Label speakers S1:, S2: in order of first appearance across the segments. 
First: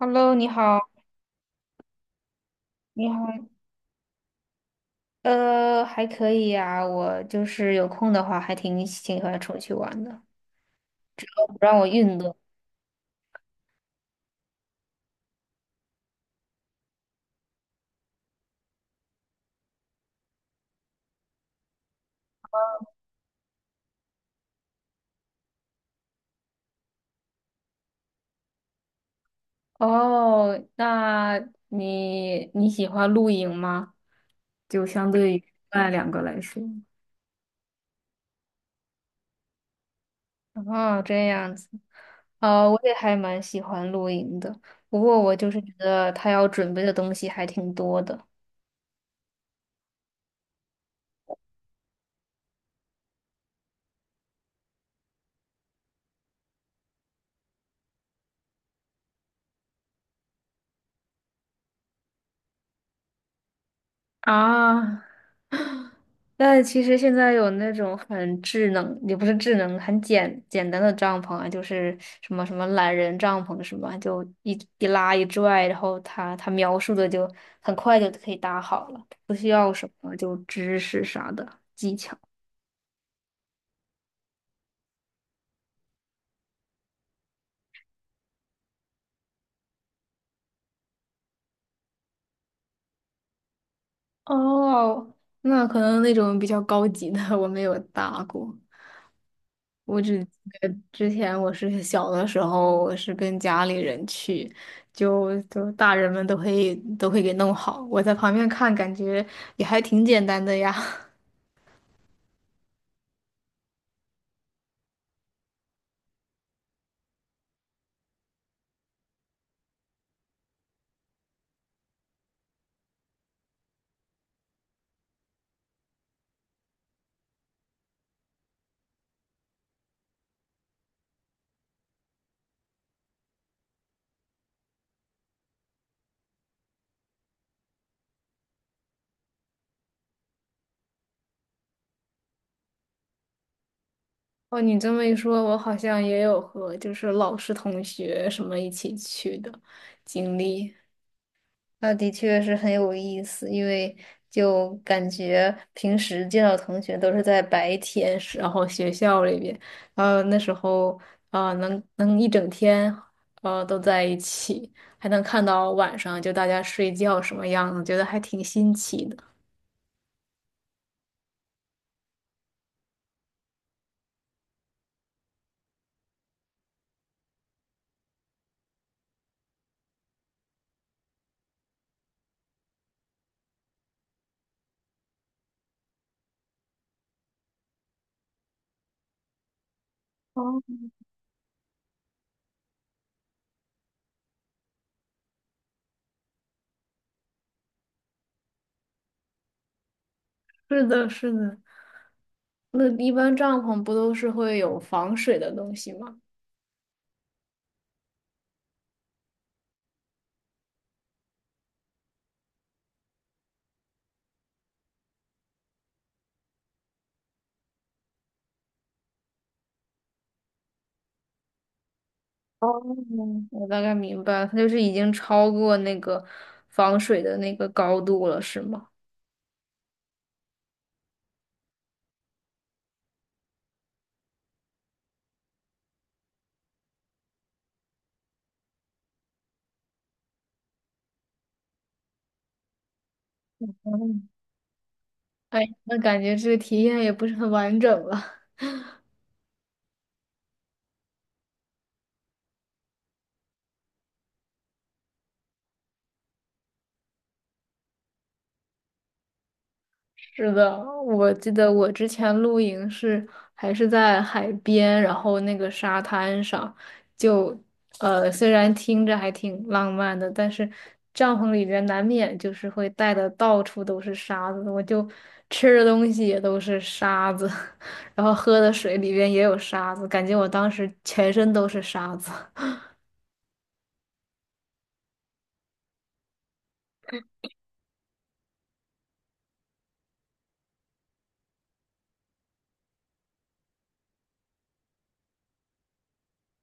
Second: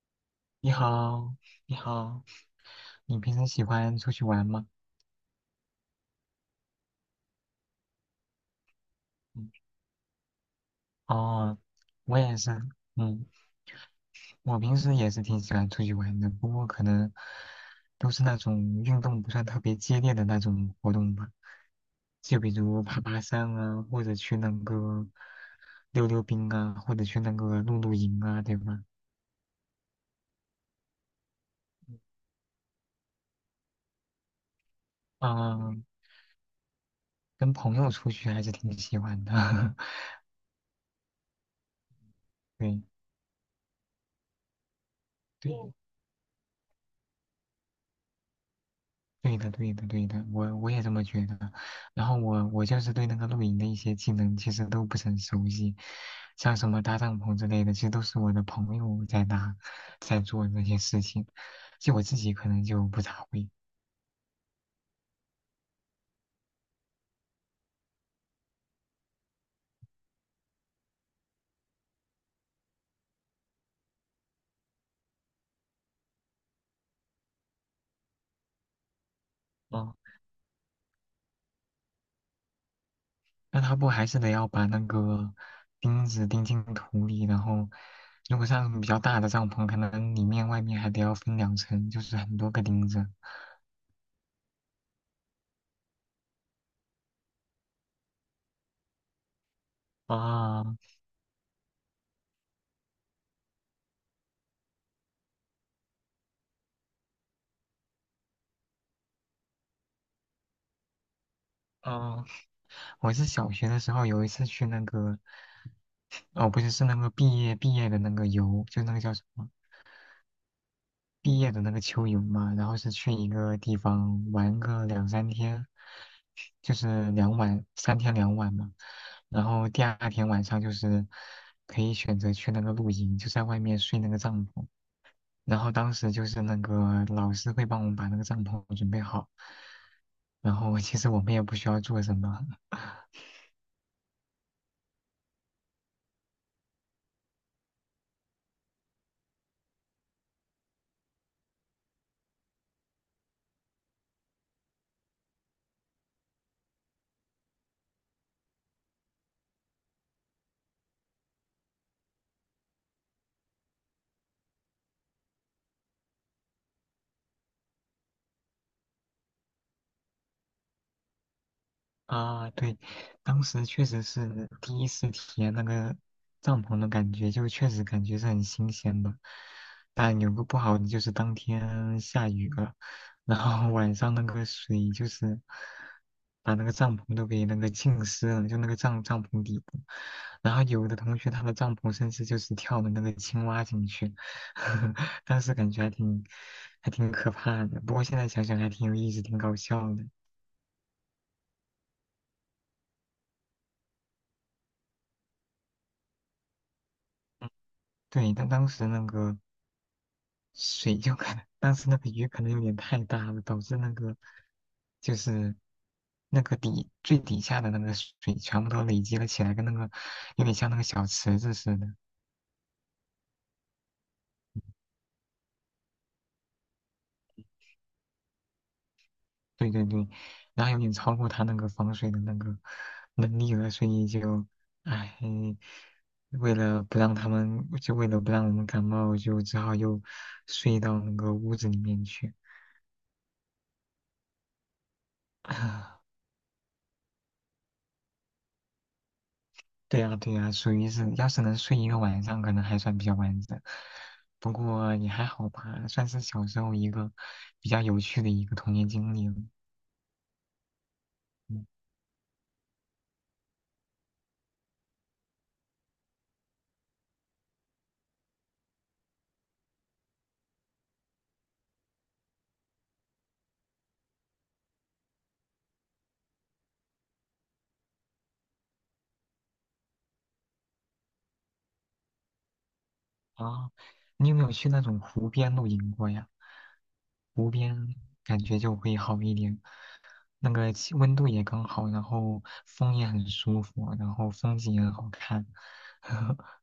S1: Hello，你
S2: 你
S1: 好，
S2: 好，你好，
S1: 你
S2: 你
S1: 好，
S2: 平时喜欢出去玩吗？
S1: 还可以呀、我就是有空的话，还挺喜欢
S2: 嗯，
S1: 出去玩的，不
S2: 哦，
S1: 让我运
S2: 我也
S1: 动。
S2: 是，嗯，我平时也是挺喜欢出去玩的，不过可能都是那种运动不算特别激烈的那种活动吧，就比如爬爬山啊，或者去那个溜溜冰啊，或者去那个露露营啊，对吧？
S1: 哦，那你喜欢露营吗？就相对于另
S2: 嗯，
S1: 外两个来说。
S2: 跟朋友出去还是挺喜欢的。
S1: 哦，这样子，我
S2: 对
S1: 也还蛮喜欢露营的，不过我就
S2: 对，
S1: 是觉得他要准备的东西还挺多的。
S2: 对的，对的，对的，我也这么觉得。然后我就是对那个露营的一些技能其实都不是很熟悉，像什么搭帐篷之类的，其实都是我的朋友在搭，在做那些事情，就我自己可能就不咋会。
S1: 啊，但其实现在有那种很智能，也不是智能，很简单的帐篷啊，就是什么懒人帐篷什么，就一拉一拽，然后它描述的就很快就可以搭好了，不需要什
S2: 哦，
S1: 么就知识啥的。
S2: 那他不还是得要把那个钉子钉进土里，然后如果像比较大的帐篷，可能里面外面还得要分2层，就是很多个钉子。
S1: 哦，那可能那种比较高级的我没有搭过，我只
S2: 啊，
S1: 之前我是小的时候，我是跟家里人去，大人们都会给弄好，我在旁边看，感觉也还挺简单的呀。
S2: 嗯，我是小学的时候有一次去那个哦，不是，是那个毕业的那个游，就那个叫什么毕业的那个秋游嘛，然后是去一个地方玩个两三天，就是两晚，3天2晚嘛。然后第二天晚上就是可以选择去那个露营，就在外面睡那个帐篷。然后当时就是那个老师会帮我们把那个帐篷准备好，然后其实我们也不需要做什么。
S1: 哦，你这么一说，我好像也有和就是老师、同学什么一起去的经历。那的确是很有意思，因为就感觉平时见到同学都是在白天，然后学校里边，然后那时候啊、能一整天都在一起，还能看到晚上就大家睡觉什么样子，觉得还挺新奇的。
S2: 啊，对，当时确实是第一次体验那个帐篷的感觉，就确实感觉是很新鲜的。但有个不好的就是当天下雨了，然后 晚上那个水就是把那个帐篷都给那个浸湿了，就那个帐篷底部。
S1: 哦，
S2: 然后有的同学他的帐篷甚至就是跳了那个青蛙进去，当时感觉还挺可怕的。不过现在想想还挺有意思，挺搞笑的。
S1: 是的，是的。那一般帐篷不都是会有防水的东西吗？
S2: 对，但当时那个水就可能，但是那个鱼可能有点太大了，导致那个就是那个底最底下的那个水全部都累积了起来，跟那个有点像那个小池子似的。
S1: 哦，我大概明白了，它就是已经超过那个防水的那个高度了，是吗？
S2: 对对对，然后有点超过它那个防水的那个能力了，所以就，唉，为了不让他们，就为了不让我们感冒，就只好又睡到那个屋子里面去。
S1: 哎，那 感觉这个体验也不是很完整了。
S2: 对呀，对呀，属于是，要是能睡一个晚上，可能还算比较完整。不过也还好吧，算是小时候一个比较有趣的一个童年经历了。
S1: 是的，我记
S2: 嗯
S1: 得我之前露营是还是在海边，然后那个沙滩上，就虽然听着还挺浪漫的，但是帐篷里边难免就是会带的到处都是沙子，我就吃的东西也都是沙子，然后喝的水里边也有沙子，感觉我当时全身都是沙子。
S2: 啊，你有没有去那种湖边露营过呀？湖边感觉就会好一点，那个气温度也刚好，然后风也很舒服，然后风景也很好看。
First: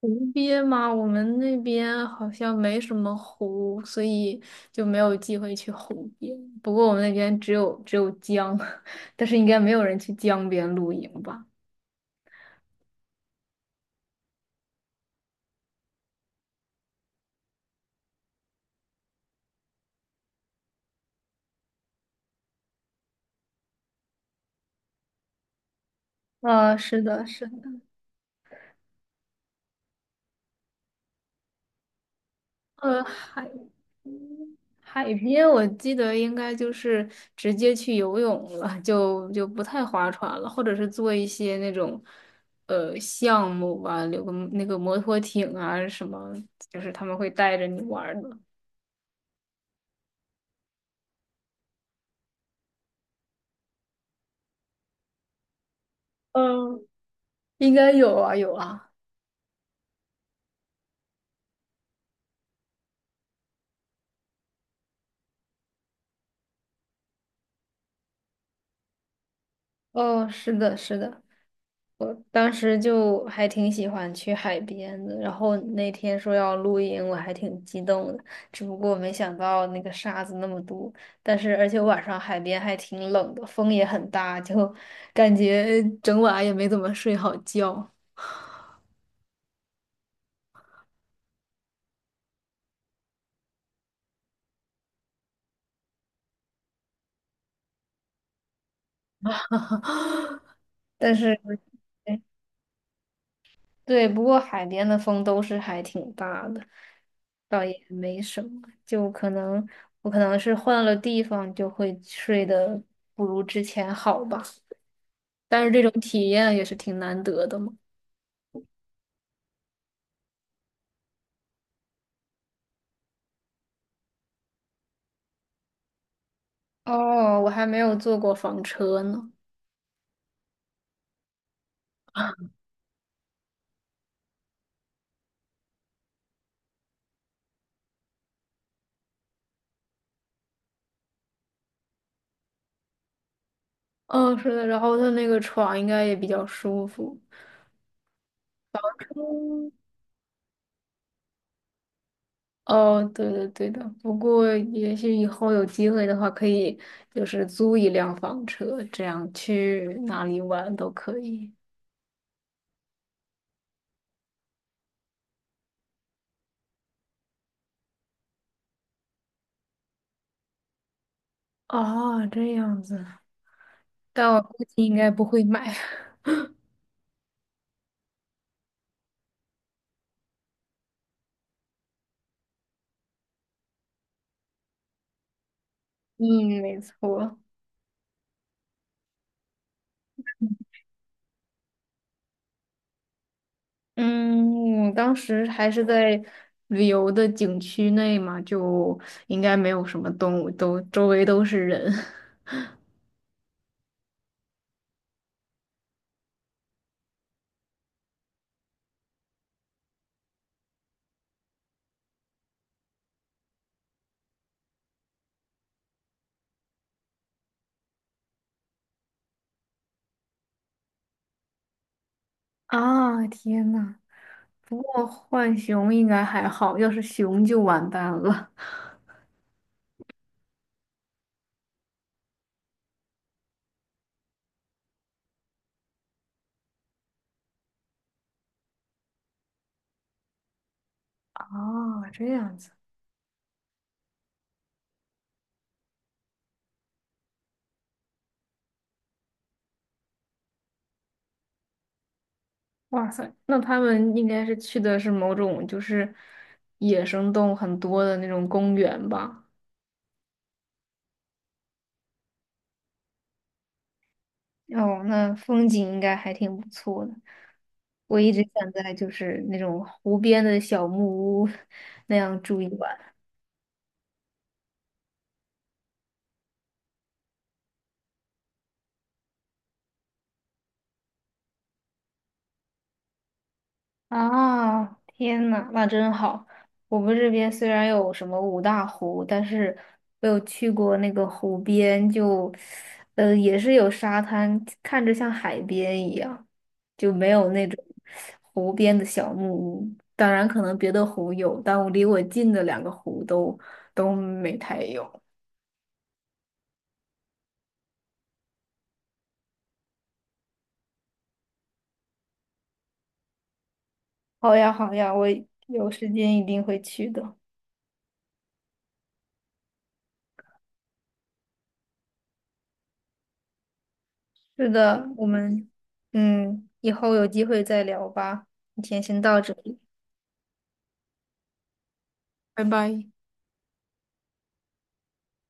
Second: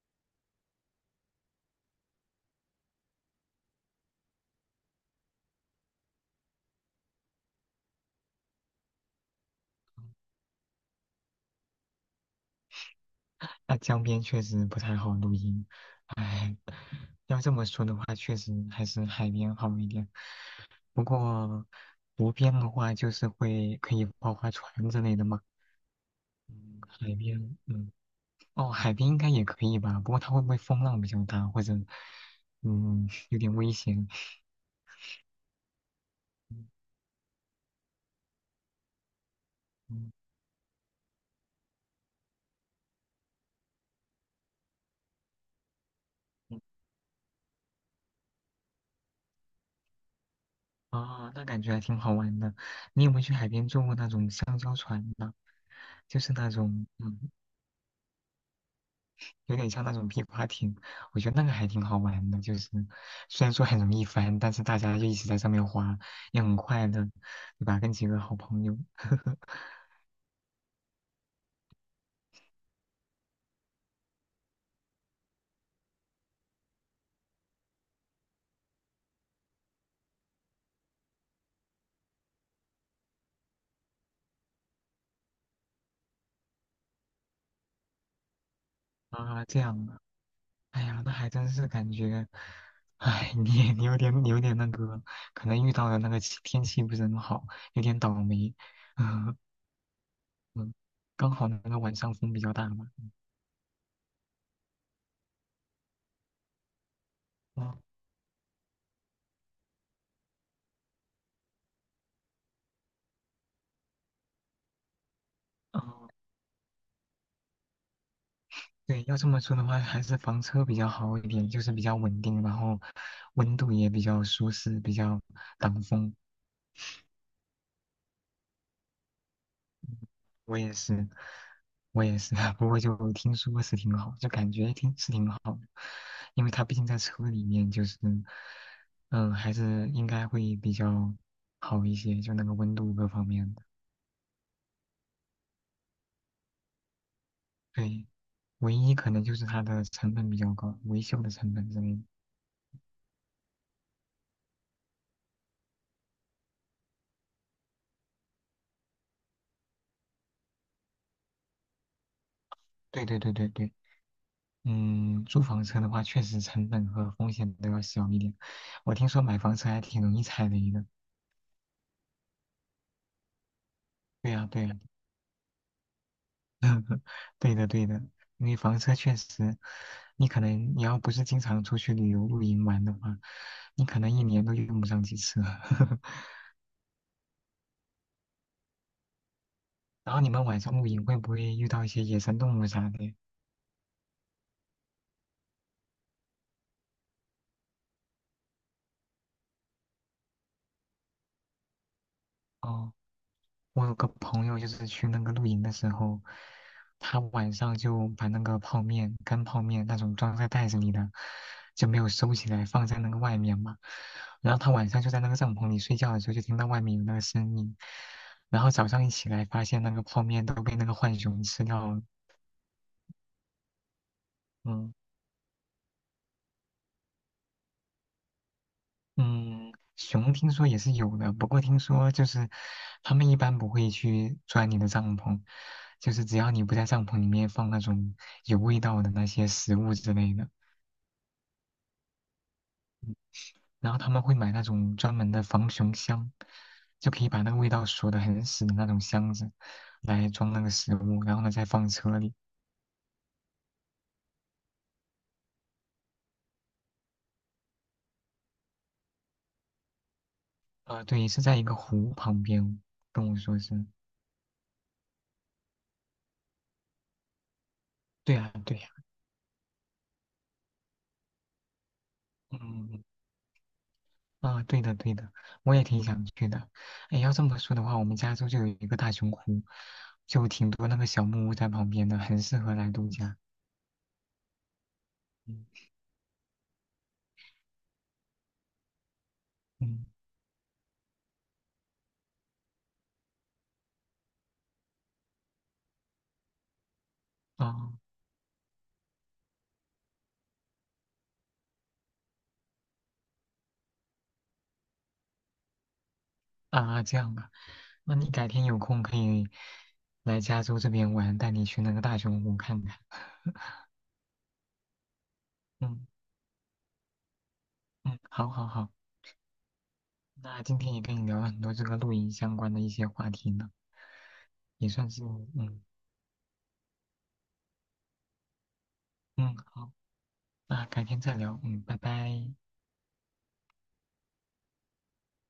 S1: 湖边嘛，我们那边好像没什么湖，所以就没有机会去湖边。不过我们那边只有江，但是应该没有人去江边露营吧？
S2: 那江边确实不太好露营，唉。要这么说的话，确实还是海边好一点。不过湖边的话，就是会可以划划船之类的嘛。
S1: 呃，
S2: 嗯
S1: 是
S2: 海
S1: 的，是
S2: 边，
S1: 的，
S2: 嗯，哦，海边应该也可以吧。不过它会不会风浪比较大，或者
S1: 呃，
S2: 嗯有
S1: 海
S2: 点危险？
S1: 海边我记得应该就
S2: 嗯
S1: 是直接去游泳了，就不太划
S2: 嗯
S1: 船了，或者是做一些那种项目吧，有个那个摩托艇啊什么，
S2: 嗯
S1: 就是他们会带着你玩儿的。
S2: 哦，那感觉还挺好玩的。你有没有去海边坐过那种香蕉船呢？就是那
S1: 嗯
S2: 种，嗯，
S1: 应该有啊，有啊。
S2: 有点像那种皮划艇，我觉得那个还挺好玩的，就是虽然说很容易翻，但是大家就一直在上面滑，也很快乐，对吧？跟几个好朋友。
S1: 哦，是的，是的，我当时就还挺喜欢去海边的。然后那天说要露营，我还挺激动的。只不过没想到那个沙子那么多，但是而且晚上海边还挺冷的，风也很大，就感觉整晚也没怎么睡好觉。
S2: 啊，这样的，哎呀，那还真是感觉，哎，你有点你有点那个，可能遇到的那个天气不是很好，有点倒霉。嗯 嗯
S1: 但
S2: 刚
S1: 是
S2: 好那个晚上风比较大嘛。嗯
S1: 对，不过海边的风都是还挺大的，倒
S2: 嗯，
S1: 也没什么。就可能我可能是换了地方，就会睡得不如之前好吧。但是这种
S2: 哦
S1: 体验也是挺难得的嘛。
S2: 对，要这么说的话，还是房车比较好一点，就是比较稳定，然后温度也比较舒适，比较挡风。
S1: 哦，我还没有坐过房车呢。
S2: 我也是，我也是，不过就听说是挺好，就感觉挺是挺好的，因为它毕竟在车里面，就是，嗯、还是应该会比较好一些，就那个温度各方面的。
S1: 哦，是的，然后它那个床应该也比较舒服。
S2: 对，唯一可能就是它
S1: 嗯
S2: 的成本比较高，维修的成本之类的
S1: 哦，对的，对的。不过也许以后有机会的话，可以就是租一辆房车，这样去哪里玩都可以。
S2: 对对对对对。嗯，租房车的话，确实成本和风险都要小一点。我听说买房车还挺容易踩雷的。
S1: 哦，这样子，但
S2: 对
S1: 我
S2: 呀，
S1: 估
S2: 对呀，
S1: 计应该不会买。
S2: 对的，对的。因为房车确实，你可能你要不是经常出去旅游露营玩的话，你可能一年都用不上几次。
S1: 嗯，没错。
S2: 然后你们晚上露营会不会遇到一些野生动物啥的？
S1: 嗯，我当时还是在旅游的景区内嘛，就应该没有什么动物，都周围都是人。
S2: 哦，我有个朋友就是去那个露营的时候，他晚上就把那个泡面、干泡面那种装在袋子里的，就没有收起来，放在那个外面嘛。然后他晚上就在那个帐篷里睡觉的时候，就听到外面有那个声音，然后早上一起来，发现那个泡面都被那个浣熊吃掉了。
S1: 啊，天呐，不
S2: 嗯。
S1: 过浣熊应该还好，要是熊就完蛋了。
S2: 嗯，熊听说也是有的，不过听说就是他们一般不会去钻你的帐篷，就是只要你不在帐篷里面放那种有味道的那些食物之类的，
S1: 哦，这样子，
S2: 然后他们会买那种专门的防熊箱，就可以把那个味道锁得很死的那种箱子来装那个食物，然后呢再放车里。
S1: 哇塞，那他们应该是去的是某种就是野生动物很多的那种公园吧？
S2: 啊、对，是在一个湖旁边，跟我说是。
S1: 哦，那风景应该还挺不错的。我一
S2: 对
S1: 直
S2: 啊，
S1: 想
S2: 对呀、
S1: 在就是那种湖边的小木屋那样住一
S2: 嗯。
S1: 晚。
S2: 啊，对的对的，我也挺想去的。哎，要这么说的话，我们加州就有一个大熊湖，就挺多那个小木屋在旁边的，很适合来度假。
S1: 啊，天
S2: 嗯
S1: 呐，那真好！我们这边虽然有什么五大湖，但是
S2: 嗯，
S1: 我有去过那个湖边就，呃，也是有沙滩，看着像海边一样，就没有那种
S2: 哦
S1: 湖边的小木屋。当然，可能别的湖有，但我离我近的两个湖都没太有。
S2: 啊，这样啊，那你改天有空可以来加州这边玩，带你去那个大熊湖看看。
S1: 好呀，好呀，我有
S2: 嗯
S1: 时间一定会去的。
S2: 嗯，好好好，那今天也跟你聊了很多这个露营相关的一些话题呢，
S1: 是
S2: 也
S1: 的，
S2: 算是
S1: 我们
S2: 嗯
S1: 嗯，以后有机会再聊吧。今天先到这
S2: 嗯
S1: 里，
S2: 好，那改天再聊，嗯，拜拜。
S1: 拜拜。